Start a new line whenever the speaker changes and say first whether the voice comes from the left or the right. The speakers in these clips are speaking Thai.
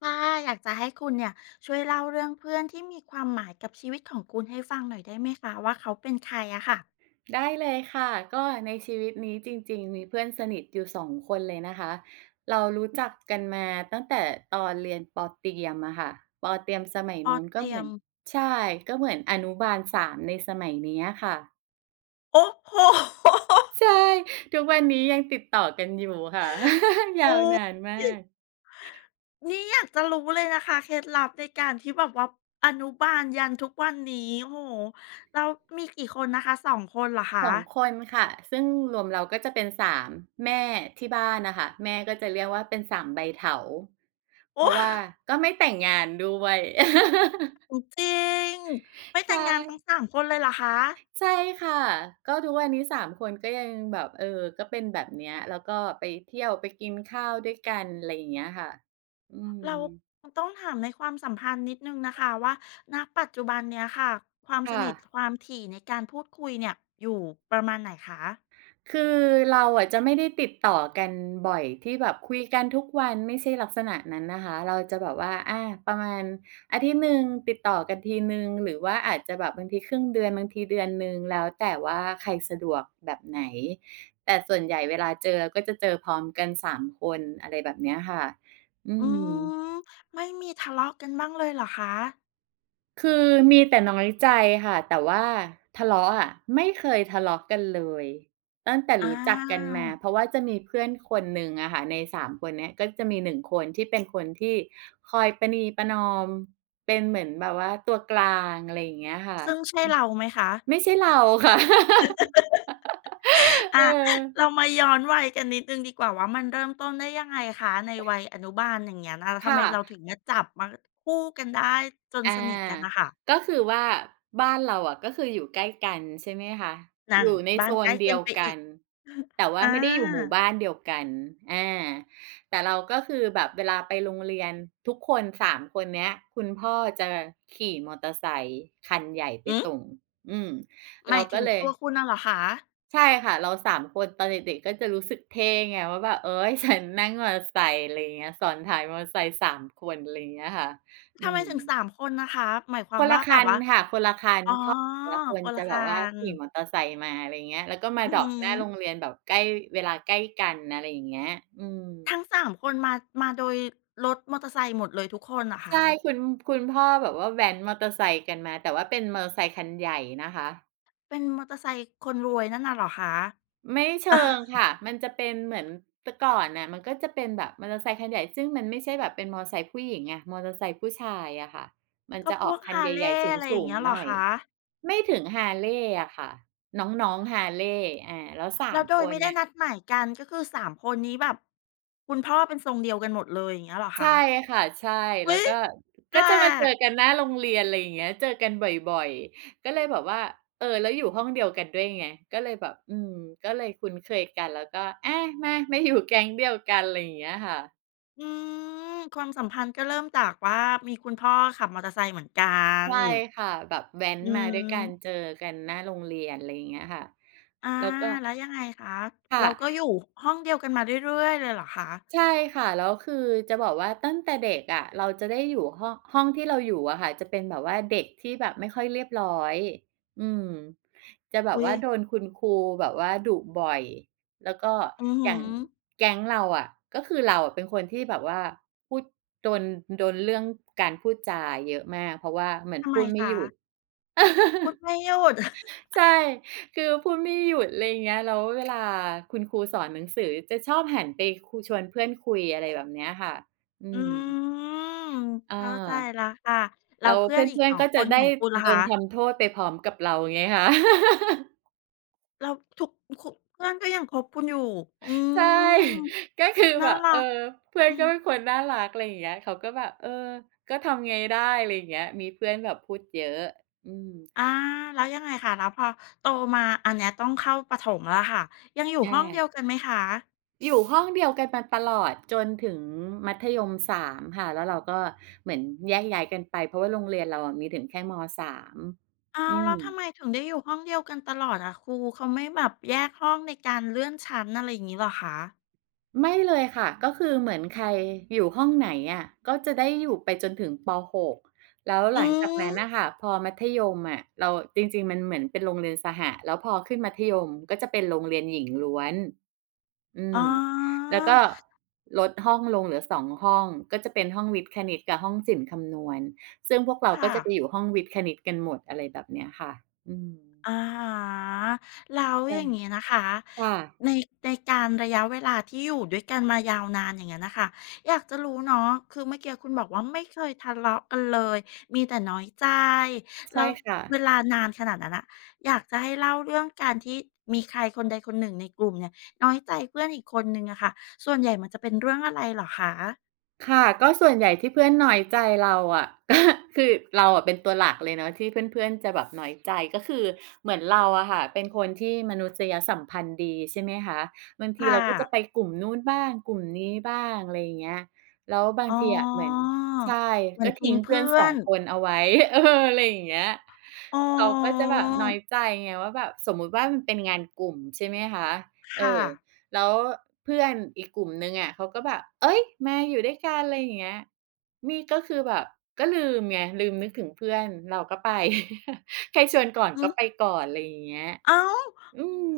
left: ค่ะอยากจะให้คุณเนี่ยช่วยเล่าเรื่องเพื่อนที่มีความหมายกับชีวิตของคุณให้ฟังหน่อยได้ไหมคะว่าเขาเป็นใครอะค่ะ
right: ได้เลยค่ะก็ในชีวิตนี้จริงๆมีเพื่อนสนิทอยู่สองคนเลยนะคะเรารู้จักกันมาตั้งแต่ตอนเรียนปอเตรียมอะค่ะปอเตรียมสมัย
left: พอ
right: นู้น
left: เต
right: ก็
left: รี
right: เห
left: ย
right: มือ
left: ม
right: นใช่ก็เหมือนอนุบาล3ในสมัยเนี้ยค่ะ
left: โอ้โฮ
right: ใช่ทุกวันนี้ยังติดต่อกันอยู่ค่ะ ยา
left: โอ้
right: วนานมา
left: นี่
right: ก
left: นี่อยากจะรู้เลยนะคะเคล็ดลับในการที่แบบว่าอนุบาลยันทุกวันนี้โอ้โหแล้วมีกี่คนนะคะสองคนเหรอ
right: ส
left: คะ
right: องคนค่ะซึ่งรวมเราก็จะเป็น3แม่ที่บ้านนะคะแม่ก็จะเรียกว่าเป็น3ใบเถาเพ
left: โอ้
right: ราะว่าก็ไม่แต่งงานด้วย
left: จริง ไม่แต่
right: ใช่
left: งงานทั้งสามคนเลยเหรอคะ
right: ใช่ค่ะ ก็ทุกวันนี้3คนก็ยังแบบก็เป็นแบบเนี้ยแล้วก็ไปเที่ยวไปกินข้าวด้วยกันอะไรอย่างเงี้ยค่ะอืม
left: เราคงต้องถามในความสัมพันธ์นิดหนึ่งนะคะว่าณปัจจุบันเนี้ยค่ะความส
right: ค่ะ
left: นิทความถี่ในการพูดคุยเนี่ยอยู่ประมาณไหนคะ
right: คือเราอะจะไม่ได้ติดต่อกันบ่อยที่แบบคุยกันทุกวันไม่ใช่ลักษณะนั้นนะคะเราจะแบบว่าประมาณอาทิตย์หนึ่งติดต่อกันทีหนึ่งหรือว่าอาจจะแบบบางทีครึ่งเดือนบางทีเดือนหนึ่งแล้วแต่ว่าใครสะดวกแบบไหนแต่ส่วนใหญ่เวลาเจอก็จะเจอพร้อมกันสามคนอะไรแบบเนี้ยค่ะอื
left: อื
right: ม
left: มไม่มีทะเลาะกันบ้างเลยเหรอคะ
right: คือมีแต่น้อยใจค่ะแต่ว่าทะเลาะอะไม่เคยทะเลาะกันเลยตั้งแต่
left: อา
right: รู้จักกันมาเพราะว่าจะมีเพื่อนคนหนึ่งอะค่ะในสามคนเนี้ยก็จะมี1คนที่เป็นคนที่คอยประนีประนอมเป็นเหมือนแบบว่าตัวกลางอะไรอย่างเงี้ยค่ะ
left: ซึ่งใช่เราไหมคะ
right: ไม่ใช่เราค่ะ เ
left: อา
right: ออ
left: เรามาย้อนวัยกันนิดหนึ่งดีกว่าว่ามันเริ่มต้นได้ยังไงคะในวัยอนุบาลอย่างเงี้ยน่ะทำไมเรา
right: ค่ะ
left: ถึงมาจับมาคู่กันได้จน
right: อา
left: สนิทกันน่ะค่ะ
right: ก็คือว่าบ้านเราอะก็คืออยู่ใกล้กันใช่ไหมคะอ
left: นั่น
right: ยู่ใน
left: บ้า
right: โซ
left: นใก
right: น
left: ล้
right: เดี
left: กัน
right: ยว
left: ไป
right: กั
left: อีก
right: นแต่ว่า
left: อา
right: ไม่ได้อยู่หมู่บ้านเดียวกันอาแต่เราก็คือแบบเวลาไปโรงเรียนทุกคนสามคนเนี้ยคุณพ่อจะขี่มอเตอร์ไซค์คันใหญ่ไป
left: อืม
right: ส่งอืม
left: ห
right: เรา
left: มายถึ
right: ก็
left: ง
right: เลย
left: ตัวคุณน่ะเหรอคะ
right: ใช่ค่ะเราสามคนตอนเด็กๆก็จะรู้สึกเท่ไงว่าแบบเอ๊ยฉันนั่งมอเตอร์ไซค์อะไรอย่างเงี้ยซ้อนท้ายมอเตอร์ไซค์สามคนอะไรอย่างเงี้ยค่ะอื
left: ทำไม
right: ม
left: ถึงสามคนนะคะหมายค
right: ค
left: วาม
right: น
left: ว่า
right: ละ
left: แบ
right: คั
left: บ
right: น
left: ว่า
right: ค่ะคนละคัน
left: อ๋อ
right: พ่อแต่ละคน
left: คน
right: จะ
left: ละ
right: แบ
left: คั
right: บว่า
left: น
right: ขี่มอเตอร์ไซค์มาอะไรอย่างเงี้ยแล้วก็มา
left: อือ
right: ดรอ
left: ฮึ
right: ปหน้าโรงเรียนแบบใกล้เวลาใกล้กันอะไรอย่างเงี้ยอืม
left: ทั้งสามคนมามาโดยรถมอเตอร์ไซค์หมดเลยทุกคนเหรอคะ
right: ใช่คุณพ่อแบบว่าแว้นมอเตอร์ไซค์กันมาแต่ว่าเป็นมอเตอร์ไซค์คันใหญ่นะคะ
left: เป็นมอเตอร์ไซค์คนรวยนั่นน่ะเหรอคะ
right: ไม่เชิง ค่ะมันจะเป็นเหมือนแต่ก่อนน่ะมันก็จะเป็นแบบมอเตอร์ไซค์คันใหญ่ซึ่งมันไม่ใช่แบบเป็นมอเตอร์ไซค์ผู้หญิงไงมอเตอร์ไซค์ผู้ชายอะค่ะมัน
left: ก็
right: จะ
left: พ
right: ออ
left: ว
right: ก
left: ก
right: คันใหญ่
left: Harley
right: ๆส
left: อะไรอ
right: ู
left: ย่าง
right: ง
left: เงี้ย
right: ๆ
left: เหร
right: ห
left: อ
right: น่อย
left: คะ
right: ไม่ถึง Harley อะค่ะน้องๆ Harley แล้ว
left: แล้
right: 3
left: วโด
right: ค
left: ย
right: น
left: ไม่ได้
right: น่ะ
left: นัดหมายกันก็คือสามคนนี้แบบคุณพ่อเป็นทรงเดียวกันหมดเลยอย่างเงี้ยเหรอ
right: ใช่
left: คะ
right: ค่ะใช่
left: อุ๊
right: แล้ว
left: ย
right: ก็
left: แป
right: ก็
left: ล
right: จะมาเจอ
left: ก
right: กันหน้าโรงเรียนอะไรอย่างเงี้ยเจอกันบ่อยๆก็เลยแบบว่าเออแล้วอยู่ห้องเดียวกันด้วยไงก็เลยแบบอืมก็เลยคุ้นเคยกันแล้วก็อามามาอยู่แก๊งเดียวกันอะไรอย่างเงี้ยค่ะ
left: อืมความสัมพันธ์ก็เริ่มจากว่ามีคุณพ่อขับมอเตอร์ไซค์เหมือนกัน
right: ใช่ค่ะแบบแว้น
left: อื
right: มา
left: ม
right: ด้วยกันเจอกันหน้าโรงเรียนอะไรอย่างเงี้ยค่ะ
left: อา
right: แล้วก็
left: แล้วยังไงคะ เราก็
right: ค่ะ
left: อยู่ห้องเดียวกันมาเรื่อยๆเลยเหรอคะ
right: ใช่ค่ะแล้วคือจะบอกว่าตั้งแต่เด็กอะเราจะได้อยู่ห้องที่เราอยู่อะค่ะจะเป็นแบบว่าเด็กที่แบบไม่ค่อยเรียบร้อยอืมจะแบบ
left: อุ๊ย
right: ว่าโดนคุณครูแบบว่าดุบ่อยแล้วก็
left: อือ
right: อ
left: ฮึ
right: ย่างแก๊งเราอะก็คือเราอะเป็นคนที่แบบว่าพูดโดนโดนเรื่องการพูดจาเยอะมากเพราะว่าเหมือน
left: ทำไม
right: พูดไม่
left: คะ
right: หยุด
left: พูดไม่หยุด
right: ใช่คือพูดไม่หยุดอะไรอย่างเงี้ยแล้วเวลาคุณครูสอนหนังสือจะชอบหันไปคุชวนเพื่อนคุยอะไรแบบเนี้ยค่ะอื
left: อื
right: ม
left: ม
right: เอา
left: เข้าใจแล้วค่ะแล้ว
right: แล้ว
left: เพื่
right: เพ
left: อนอีก
right: ื่อนๆ
left: 2
right: ก็
left: ค
right: จะ
left: น
right: ได้
left: ของคุณล่ะ
right: โด
left: คะ
right: นทำโทษไปพร้อมกับเราไงคะ
left: แล้วทุกคุเพื่อนก็ยังคบคุณอยู่ อื
right: ใช่
left: ม
right: ก็คือ
left: น่า
right: แบบ
left: รั
right: เออ
left: ก
right: เพื่อน
left: อื
right: ก็
left: ม
right: เป็นคนน่ารักอะไรอย่างเงี้ยเขาก็แบบเออก็ทำไงได้อะไรอย่างเงี้ยมีเพื่อนแบบพูดเยอะอืม
left: อาแล้วยังไงคะแล้วพอโตมาอันเนี้ยต้องเข้าประถมแล้วะค่ะยังอยู่
right: อ
left: ห้องเดียว
right: า
left: กันไหมคะ
right: อยู่ห้องเดียวกันมาตลอดจนถึงมัธยม3ค่ะแล้วเราก็เหมือนแยกย้ายกันไปเพราะว่าโรงเรียนเราอะมีถึงแค่ม3
left: อ้าว
right: อื
left: แล้
right: ม
left: วทำไมถึงได้อยู่ห้องเดียวกันตลอดอะครูเขาไม่แบบแยกห้องในการเลื่อนชั้นอะไรอย่างงี้เหรอคะ
right: ไม่เลยค่ะก็คือเหมือนใครอยู่ห้องไหนอะก็จะได้อยู่ไปจนถึงป6แล้วห
left: อื
right: ลังจากนั้
left: ม
right: นน่ะค่ะพอมัธยมอะเราจริงๆมันเหมือนเป็นโรงเรียนสหะแล้วพอขึ้นมัธยมก็จะเป็นโรงเรียนหญิงล้วนอื
left: อ๋
right: ม
left: อ
right: แล้วก็ลดห้องลงเหลือ2ห้องก็จะเป็นห้องวิทย์คณิตกับห้องศิลป์คำนวณซึ่งพวกเราก็
left: ค่ะ
right: จะไปอยู่ห้องวิทย์คณิตกันหมดอะไรแบบเนี้ยค่ะอืม
left: อะฮะแล้วอ
right: ใช่
left: ย่างงี้นะคะ
right: ค่ะ
left: ในในการระยะเวลาที่อยู่ด้วยกันมายาวนานอย่างงั้นน่ะค่ะอยากจะรู้เนาะคือเมื่อกี้คุณบอกว่าไม่เคยทะเลาะกันเลยมีแต่น้อยใจ
right: ใช่
left: แล้ว
right: ค่ะ
left: เวลานานขนาดนั้นน่ะอยากจะให้เล่าเรื่องการที่มีใครคนใดคนหนึ่งในกลุ่มเนี่ยน้อยใจเพื่อนอีกคนหนึ่งอะค่ะส่วนใหญ่มันจะเป็นเรื่องอะไรเหรอคะ
right: ค่ะก็ส่วนใหญ่ที่เพื่อนน้อยใจเราอะ ก็คือเราอะเป็นตัวหลักเลยเนาะที่เพื่อนๆจะแบบน้อยใจก็คือเหมือนเราอะค่ะเป็นคนที่มนุษยสัมพันธ์ดีใช่ไหมคะบางที
left: ค่ะ
right: เราก็จะไปกลุ่มนู้นบ้างกลุ่มนี้บ้างอะไรอย่างเงี้ยแล้วบาง
left: อ๋
right: ทีอะเหมือน
left: อ
right: ใช่
left: เหมือ
right: ก็
left: นทิ้
right: ทิ้
left: ง
right: งเพื่อน
left: เพื่อ
right: สอง
left: น
right: คนเอาไว้ เอออะไรอย่างเงี้ย
left: อ๋อ
right: เขาก็จะแบบน้อยใจไงว่าแบบสมมุติว่ามันเป็นงานกลุ่มใช่ไหมคะเอ
left: ค่ะ
right: อ แล้วเพื่อนอีกกลุ่มหนึ่งอะเขาก็แบบเฮ้ยมาอยู่ด้วยกันอะไรอย่างเงี้ยนี่ก็คือแบบก็ลืมไงลืมนึกถึงเพื่อนเราก็ไป ใครชวนก่อน
left: อือ
right: ก็ไปก่อนอะไรอย่างเงี้ย
left: อ้าว
right: อืม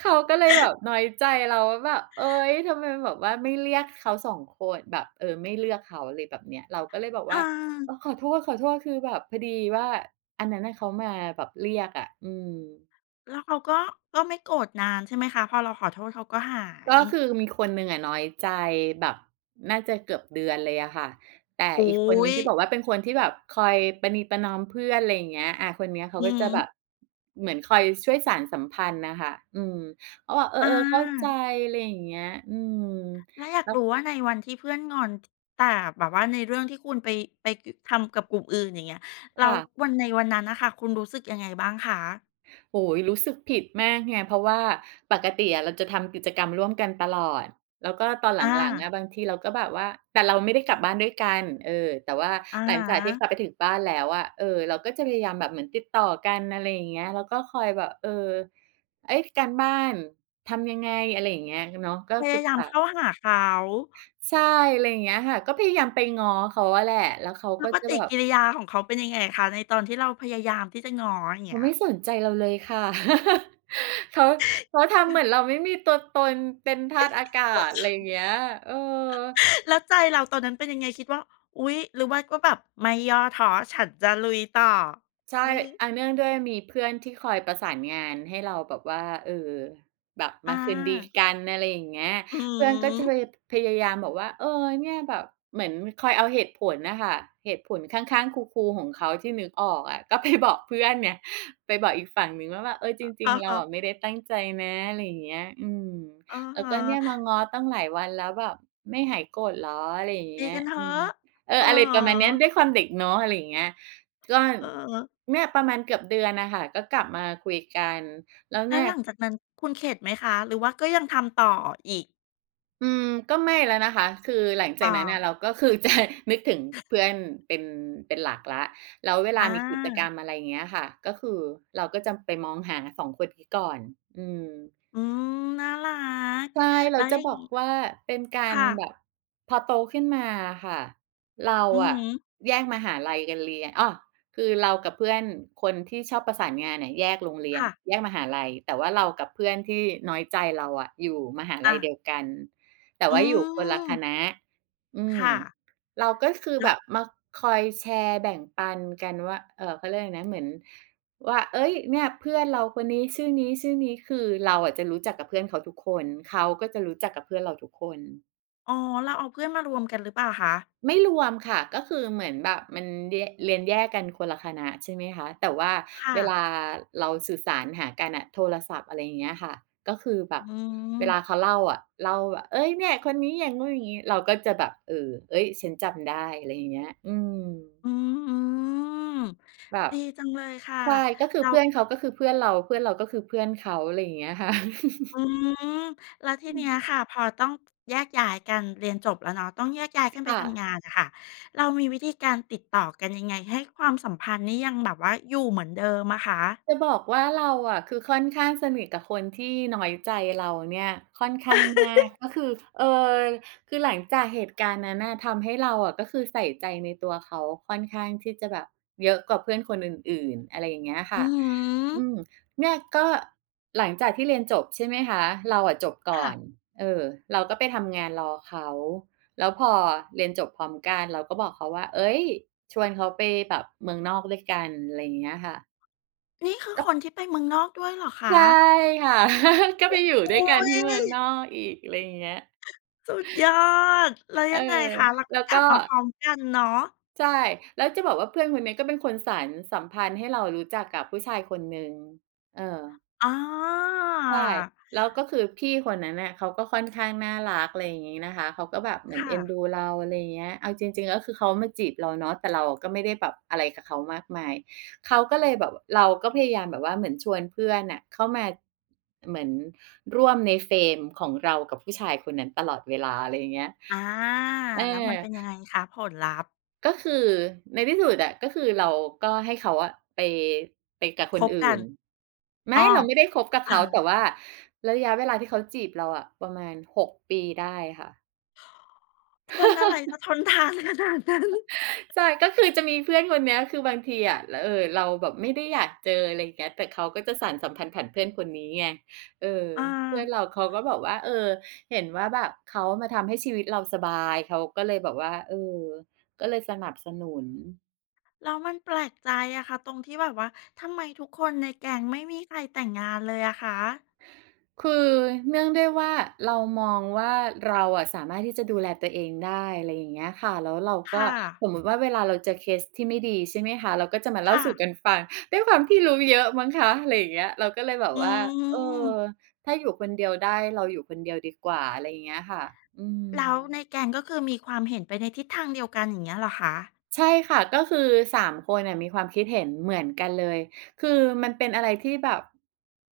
right: เขาก็เลยแบบน้อยใจเราว่าแบบเฮ้ยทำไมแบบว่าไม่เรียกเขาสองคนแบบเออไม่เลือกเขาอะไรแบบเนี้ยเราก็เลยบอก
left: อ
right: ว่าเออ
left: า
right: ขอโทษๆคือแบบพอดีว่าอันนั้นน่ะเขามาแบบเรียกอืม
left: แล้วเขาก็ก็ไม่โกรธนานใช่ไหมคะพอเราขอโทษเขาก็หา
right: ก็
left: ย
right: คือมีคนหนึ่งอะน้อยใจแบบน่าจะเกือบเดือนเลยอะค่ะแต่
left: อุ
right: อีกคนห
left: ๊
right: นึ่ง
left: ย
right: ที่บอกว่าเป็นคนที่แบบคอยประนีประนอมเพื่อนอะไรอย่างเงี้ยอาคนเนี้ยเขา
left: อื
right: ก็จะ
left: ม
right: แบบเหมือนคอยช่วยสานสัมพันธ์น่ะค่ะอืมเขาบอกเออ
left: อา
right: ๆเข้าใจอะไรอย่างเงี้ยอืม
left: แล้วอยาก
right: แล้ว
left: รู้ว่าในวันที่เพื่อนงอนแต่แบบว่าในเรื่องที่คุณไปกทำกับกลุ่มอื่นอย่างเงี้ยแล้ว
right: ค่ะ
left: วันในวันนั้นน่ะค่ะคุณรู้สึกยังไงบ้างคะ
right: โอ้โฮรู้สึกผิดมากไงเพราะว่าปกติอะเราจะทำกิจกรรมร่วมกันตลอดแล้วก็ตอนห
left: อา
right: ลังๆอะบางทีเราก็แบบว่าแต่เราไม่ได้กลับบ้านด้วยกันเออแต่ว่า
left: อะ
right: หลัง
left: ฮะ
right: จากที่กลับไปถึงบ้านแล้วอะเออเราก็จะพยายามแบบเหมือนติดต่อกันอะไรอย่างเงี้ยแล้วก็คอยแบบเออเฮ้ยการบ้านทำยังไงอะไรอย่างเงี้ยเนาะก็
left: พ
right: ปรึ
left: ยา
right: ก
left: ยาม
right: ษา
left: เข้าหาเขา
right: ใช่อะไรอย่างเงี้ยค่ะก็พยายามไปง้อเขาอะแหละแล้วเขา
left: แล้ว
right: ก็
left: ป
right: จะ
left: ฏิ
right: แบบ
left: กิริยาของเขาเป็นยังไงคะในตอนที่เราพยายามที่จะง้ออย่าง
right: เขา
left: เงี้ย
right: ไม่สนใจเราเลยค่ะ เขาเขาทำเหมือนเราไม่มีตัวตนเป็นธาตุอากาศอะไรอย่างเงี้ยเออ
left: แล้วใจเราตอนนั้นเป็นยังไงคิดว่าอุ๊ยหรือว่าก็แบบไม่ย่อท้อฉันจะลุยต่อ
right: ใช่
left: อื
right: อา
left: ม
right: เนื่องด้วยมีเพื่อนที่คอยประสานงานให้เราแบบว่าเออแบบมา
left: อา
right: คืนดีกันอะไรอย่างเงี้ย
left: อื
right: เพื่อนก็
left: ม
right: จะพยายามบอกว่าเออเนี่ยแบบเหมือนคอยเอาเหตุผลน่ะค่ะเหตุผลข้างๆคูลๆของเขาที่นึกออกอะ ก็ไปบอกเพื่อนเนี่ยไปบอกอีกฝั่งหนึ่งว่าแบบเออจริง
left: อะ
right: ๆเรา
left: ฮะ
right: อะไม่ได้ตั้งใจนะอะไรอย่างเงี้ยอืม
left: อะ
right: แล้ว
left: ฮะ
right: ก็เนี่ยมาง้อตั้งหลายวันแล้วแบบไม่หายโกรธเหรออะไรอย่าง
left: ตี
right: เงี้ย
left: กันเถ
right: อืม
left: อะ
right: เออ
left: อะ
right: อะไร
left: ฮ
right: ประมาณเนี้ยด้วยค
left: ะ
right: วามเด็กเนาะอะไรอย่างเงี้ยก็
left: เออ
right: เนี่ยประมาณเกือบเดือนน่ะค่ะก็กลับมาคุยกัน
left: แล้วหลังจากนั้นคุณเข็ดไหมคะหรือว่าก็ยังทำต่ออีก
right: อืมก็ไม่แล้วนะคะคือหลังจา
left: ต่
right: ก
left: อ
right: นั้นน่ะเราก็คือจะ นึกถึงเพื่อนเป็นเป็นหลักแล้วแล้วเว
left: อ
right: ลามีกิจกรร
left: า
right: มอะไรอย่างเงี้ยค่ะก็คือเราก็จะไปมองหา2คนนี้ก่อนอืม
left: อืมน่ารัก
right: ใช่เรา
left: แล้วอ
right: จะ
left: ย่าง
right: บอก
left: งี้
right: ว่าเป็นการ
left: ค่ะ
right: แบบพอโตขึ้นมาอะค่ะเรา
left: อือฮึ
right: อะแยกมหาลัยกันเรียนอ้อคือเรากับเพื่อนคนที่ชอบประสานงานเนี่ยแยกโรงเรียน
left: ค่ะ
right: แยกมหาลัยแต่ว่าเรากับเพื่อนที่น้อยใจเราอะอยู่มหาลั
left: อา
right: ยเดียวกันแต่
left: อื
right: ว่าอยู่คนละ
left: ม
right: คณะอืม
left: ค่ะ
right: เราก็คือ
left: แล้
right: แบ
left: ว
right: บมาคอยแชร์แบ่งปันกันว่าเขาเรียกอะไรนะเหมือน ว่าเอ้ยเนี่ยเพื่อนเราคนนี้ชื่อนี้ชื่อนี้คือเราอะจะรู้จักกับเพื่อนเขาทุกคนเขาก็จะรู้จักกับเพื่อนเราทุกคน
left: อ๋อเราเอาเพื่อนมารวมกันหรือเปล่าคะ
right: ไม่รวมค่ะก็คือเหมือนแบบมันเรียนแยกกันคนละคณะใช่ไหมคะแต่ว่า
left: ค่ะ
right: เวลาเราสื่อสารหากันน่ะโทรศัพท์อะไรอย่างเงี้ยค่ะก็คือแบ
left: อื
right: บเวลา
left: ม
right: เขาเล่าแบบเฮ้ยเนี่ยคนนี้อย่างงู้นอย่างงี้เราก็จะแบบเออเฮ้ยฉันจำได้อะไรอย่างเงี้ยอืม
left: อืม
right: แบ
left: ๆ
right: บ
left: ดีจังเลยค่ะ
right: ใช่ก็คือเพื่อนเขาก็คือเพื่อนเราเพื่อนเราก็คือเพื่อนเขาอะไรอย่างเงี้ยค่ะ
left: อืมแล้วที
right: อื
left: เนี้
right: ม
left: ยค่ะพอต้องแยกย้ายกันเรียนจบแล้วเนาะต้องแยกย้ายกันไป
right: ค่ะ
left: ทำงานอะค่ะเรามีวิธีการติดต่อกันยังไงให้ความสัมพันธ์นี้ยังแบบว่าอยู่เหมือนเดิมอะคะ
right: จะบอกว่าเราอะคือค่อนข้างสนิทกับคนที่น้อยใจเราเนี่ยค่อนข้างมากก็คือเอ่อคือหลังจากเหตุการณ์นั้นน่ะทำให้เราอะก็คือใส่ใจในตัวเขาค่อนข้างที่จะแบบเยอะกว่าเพื่อนคนอื่นๆอะไรอย่างเงี้ย
left: อื
right: ค่ะ
left: ม
right: อืมเนี่ยก็หลังจากที่เรียนจบใช่ไหมคะเราอะจบก่อ
left: ค่ะ
right: นเออเราก็ไปทำงานรอเขาแล้วพอเรียนจบพร้อมกันเราก็บอกเขาว่าเฮ้ยชวนเขาไปแบบเมืองนอกด้วยกันอะไรอย่างเงี้ยค่ะ
left: นี่คือคนที่ไปเมืองนอกด้วยเหรอคะ
right: ใช่ค่ะ ก็ไปอยู่ด้วย
left: โอุ๊
right: กัน
left: ย
right: ที่เมืองนอกอีกอะไรอย่างเงี้ย
left: สุดยอดแล้ว
right: เออ
left: ยังไงคะแล้วก็
right: แล้ว
left: กลั
right: ก็
left: บมาพร้อมกันเนาะ
right: ใช่แล้วจะบอกว่าเพื่อนคนนี้ก็เป็นคนสานสัมพันธ์ให้เรารู้จักกับผู้ชายคนหนึ่งเออ
left: อา
right: ใช่แล้วก็คือพี่คนนั้นน่ะเขาก็ค่อนข้างน่ารักอะไรอย่างงี้นะคะเขาก็แบบเหมือน
left: ค่ะ
right: เอ็นดูเราอะไรอย่างเงี้ยเอาจริงๆก็คือเขามาจีบเราเนาะแต่เราก็ไม่ได้แบบอะไรกับเขามากมายเขาก็เลยแบบเราก็พยายามแบบว่าเหมือนชวนเพื่อนน่ะเข้ามาเหมือนร่วมในเฟรมของเรากับผู้ชายคนนั้นตลอดเวลาอะไรอย่างเงี้ย
left: อา
right: เออ
left: แล้วมันเป็นยังไงคะผลลัพธ์
right: ก็คือในที่สุดอะก็คือเราก็ให้เขาอะไปไปกับค
left: ค
right: น
left: บ
right: อื่
left: กัน
right: นไม่
left: อ้อ
right: เราไม่ได้คบกับ
left: อา
right: เขาแต่ว่าระยะเวลาที่เขาจีบเราอะประมาณ6ปีได้ค่ะ
left: คนอะไรจะทนทานขนาดนั้น
right: ใช่ก็คือจะมีเพื่อนคนเนี้ยคือบางทีอะรเราแบบไม่ได้อยากเจออะไรอย่างเงี้ยแต่เขาก็จะสานสัมพันธ์ผ่านเพื่อนคนนี้ไงเออ
left: อา
right: เพื่อนเราเขาก็บอกว่าเออเห็นว่าแบบเขามาทำให้ชีวิตเราสบายเขาก็เลยแบบว่าเออก็เลยสนับสนุน
left: แล้วมันแปลกใจอะค่ะตรงที่แบบว่าทำไมทุกคนในแก๊งไม่มีใครแต่งงานเลยอะคะ
right: คือเนื่องด้วยว่าเรามองว่าเราอะสามารถที่จะดูแลตัวเองได้อะไรอย่างเงี้ยค่ะแล้วเราก็
left: ค่ะ
right: สมมุติว่าเวลาเราเจอเคสที่ไม่ดีใช่ไหมคะเราก็จะมาเล่า
left: ค่ะ
right: สู่กันฟังด้วยความที่รู้เยอะมั้งคะอะไรอย่างเงี้ยเราก็เลยแบบ
left: อื
right: ว่าเอ
left: ม
right: อถ้าอยู่คนเดียวได้เราอยู่คนเดียวดีกว่าอะไรอย่างเงี้ยค่ะอืม
left: แล้วในแก๊งก็คือมีความเห็นไปในทิศทางเดียวกันอย่างเงี้ยเหรอคะ
right: ใช่ค่ะก็คือ3คนน่ะมีความคิดเห็นเหมือนกันเลยคือมันเป็นอะไรที่แบบ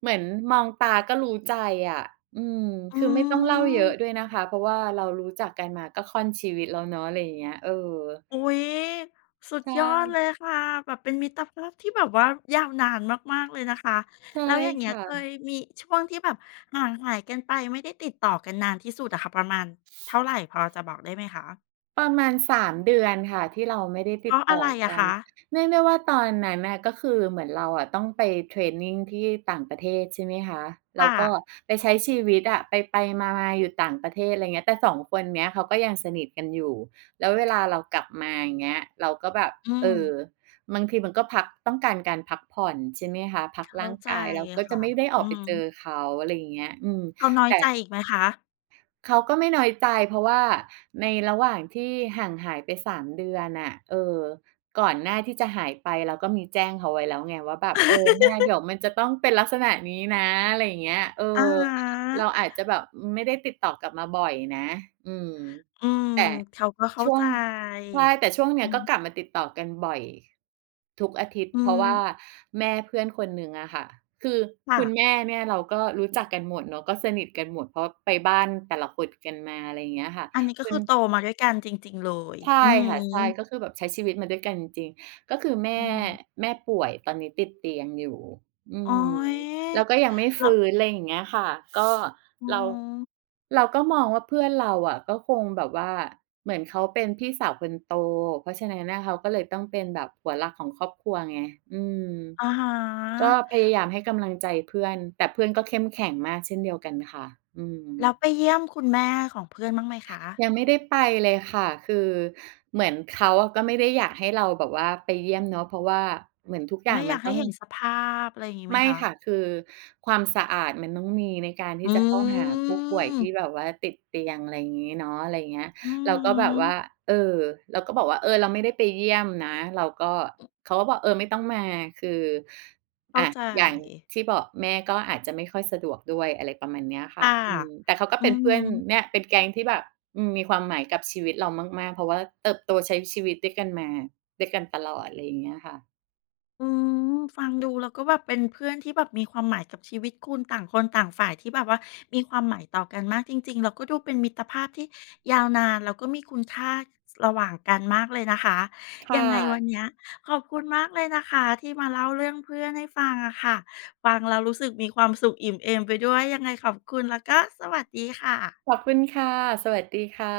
right: เหมือนมองตาก็รู้ใจอะอืม
left: อื
right: คือไม่ต้องเล่าเย
left: ม
right: อะด้วยนะคะเพราะว่าเรารู้จักกันมาก็ค่อนชีวิตแล้วเนาะอะไรอย่างเงี้ยเออ
left: อุ๊ยสุด
right: ใช
left: ยอดเล
right: ่
left: ยค่ะแบบเป็นมิตรภาพที่แบบว่ายาวนานมากๆเลยนะคะ
right: ใช่
left: แล้วอย่างเงี้ยเคย
right: ค่ะ
left: มีช่วงที่แบบห่างหายกันไปไม่ได้ติดต่อกันนานที่สุดอะค่ะประมาณเท่าไรพอจะบอกได้ไหมคะ
right: ประมาณสามเดือนค่ะที่เราไม่ได้
left: เพ
right: ติด
left: ราะอะ
right: ต่อ
left: ไรอะ
right: กัน
left: คะ
right: เนื่องด้วยว่าตอนนั้นน่ะก็คือเหมือนเราอะต้องไปเทรนนิงที่ต่างประเทศใช่ไหมคะแล้ว
left: ค่ะ
right: ก็ไปใช้ชีวิตอะไปๆมาๆอยู่ต่างประเทศอะไรเงี้ยแต่2คนเนี้ยเขาก็ยังสนิทกันอยู่แล้วเวลาเรากลับมาอย่างเงี้ยเราก็แบบ
left: อื
right: เออ
left: ม
right: บางทีมันก็พักต้องการการพักผ่อนใช่ไหมคะพัก
left: เข้า
right: ร่าง
left: ใจ
right: กายเราก็จะ
left: ค่ะ
right: ไม่ได้ออก
left: อื
right: ไป
left: ม
right: เจอเขาอะไรอย่างเงี้ยอืม
left: เขาน้อยใจอีกไหมคะ
right: เขาก็ไม่น้อยใจเพราะว่าในระหว่างที่ห่างหายไป3เดือนน่ะเออก่อนหน้าที่จะหายไปเราก็มีแจ้งเขาไว้แล้วไงว่าแบบเออเนี่ยเดี๋ยวมันจะต้องเป็นลักษณะนี้นะอะไรอย่างเงี้ยเออ
left: อะฮ
right: เรา
left: ะ
right: อาจจะแบบอืมไม่ได้ติดต่อกลับมาบ่อยนะอืม
left: อืม
right: แต่
left: เขาก็เข้า
right: ช่ว
left: ใจ
right: งใช่แต่ช่วงเนี้
left: อื
right: ยก็
left: ม
right: กลับมาติดต่อกันบ่อยทุกอาทิต
left: อื
right: ย์เพ
left: ม
right: ราะว่าแม่เพื่อนคนหนึ่งอะค่ะคือ
left: ค่ะ
right: คุณแม่เนี่ยเราก็รู้จักกันหมดเนาะก็สนิทกันหมดเพราะไปบ้านแต่ละคนกันมาอะไรอย่างเงี้ยค่ะ
left: อันนี้ก็
right: คุ
left: คื
right: ณ
left: อโตมาด้วยกันจริงๆเลยอื
right: ใช่
left: อฮ
right: ค่ะ
left: ึ
right: ใช่ก็คือแบบใช้ชีวิตมาด้วยกันจริงๆก็คือ
left: อื
right: แม่
left: ม
right: แม่ป่วยตอนนี้ติดเตียงอยู่อื
left: โอ๊
right: ม
left: ย
right: แล้วก็ยังไม่
left: แล้ว
right: ฟื้นไรอย่างเงี้ยค่ะก็
left: อื
right: เรา
left: ม
right: เราก็มองว่าเพื่อนเราอะก็คงแบบว่าเหมือนเขาเป็นพี่สาวคนโตเพราะฉะนั้นน่ะเขาก็เลยต้องเป็นแบบหัวหลักของครอบครัวไงอืม
left: อะฮ
right: ก็
left: ะ
right: พยายามให้กำลังใจเพื่อนแต่เพื่อนก็เข้มแข็งมากเช่นเดียวกันค่ะอืม
left: แล้วไปเยี่ยมคุณแม่ของเพื่อนบ้างไหมคะ
right: ยังไม่ได้ไปเลยค่ะคือเหมือนเขาอะก็ไม่ได้อยากให้เราแบบว่าไปเยี่ยมเนาะเพราะว่าเหมือนทุกอย่า
left: ไม่
right: ง
left: อ
right: มั
left: ยา
right: น
left: กให้
right: ต้อง
left: เห็นสภาพอะไรอย่างงี้ไหม
right: ไม่
left: คะ
right: ค่ะคือความสะอาดมันต้องมีในการที่
left: อื
right: จะเข้าหาผู้ป่วยที่แบ
left: ม
right: บว่าติดเตียงอะไรอย่างงี้เนาะอะไรอย่างเงี้ย
left: อื
right: เราก็แบบ
left: อฮ
right: ว่า
left: ึ
right: เออเราก็บอกว่าเออเราไม่ได้ไปเยี่ยมนะเราก็เขาก็บอกเออไม่ต้องมาคือ
left: เข้า
right: อะ
left: ใจ
right: อย่างที่บอกแม่ก็อาจจะไม่ค่อยสะดวกด้วยอะไรประมาณเนี้ยค่ะ
left: ค่ะ
right: อืมแต่เขาก็
left: อื
right: เป็น
left: อ
right: เพื่อน
left: ฮึ
right: เนี่ยเป็นแก๊งที่แบบอืมมีความหมายกับชีวิตเรามากๆเพราะว่าเติบโตใช้ชีวิตด้วยกันมาด้วยกันตลอดอะไรอย่างเงี้ยค่ะ
left: อืมฟังดูแล้วก็แบบเป็นเพื่อนที่แบบมีความหมายกับชีวิตคุณต่างคนต่างฝ่ายที่แบบว่ามีความหมายต่อกันมากจริงๆแล้วก็ดูเป็นมิตรภาพที่ยาวนานแล้วก็มีคุณค่าระหว่างกันมากเลยนะคะ
right: ค่
left: ยังไงวัน
right: ะ
left: เนี้ยขอบคุณมากเลยนะคะที่มาเล่าเรื่องเพื่อนให้ฟังอะค่ะฟังแล้วรู้สึกมีความสุขอิ่มเอมไปด้วยยังไงขอบคุณแล้วก็สวัสดีค่ะ
right: ขอบคุณค่ะ สวัสดีค่ะ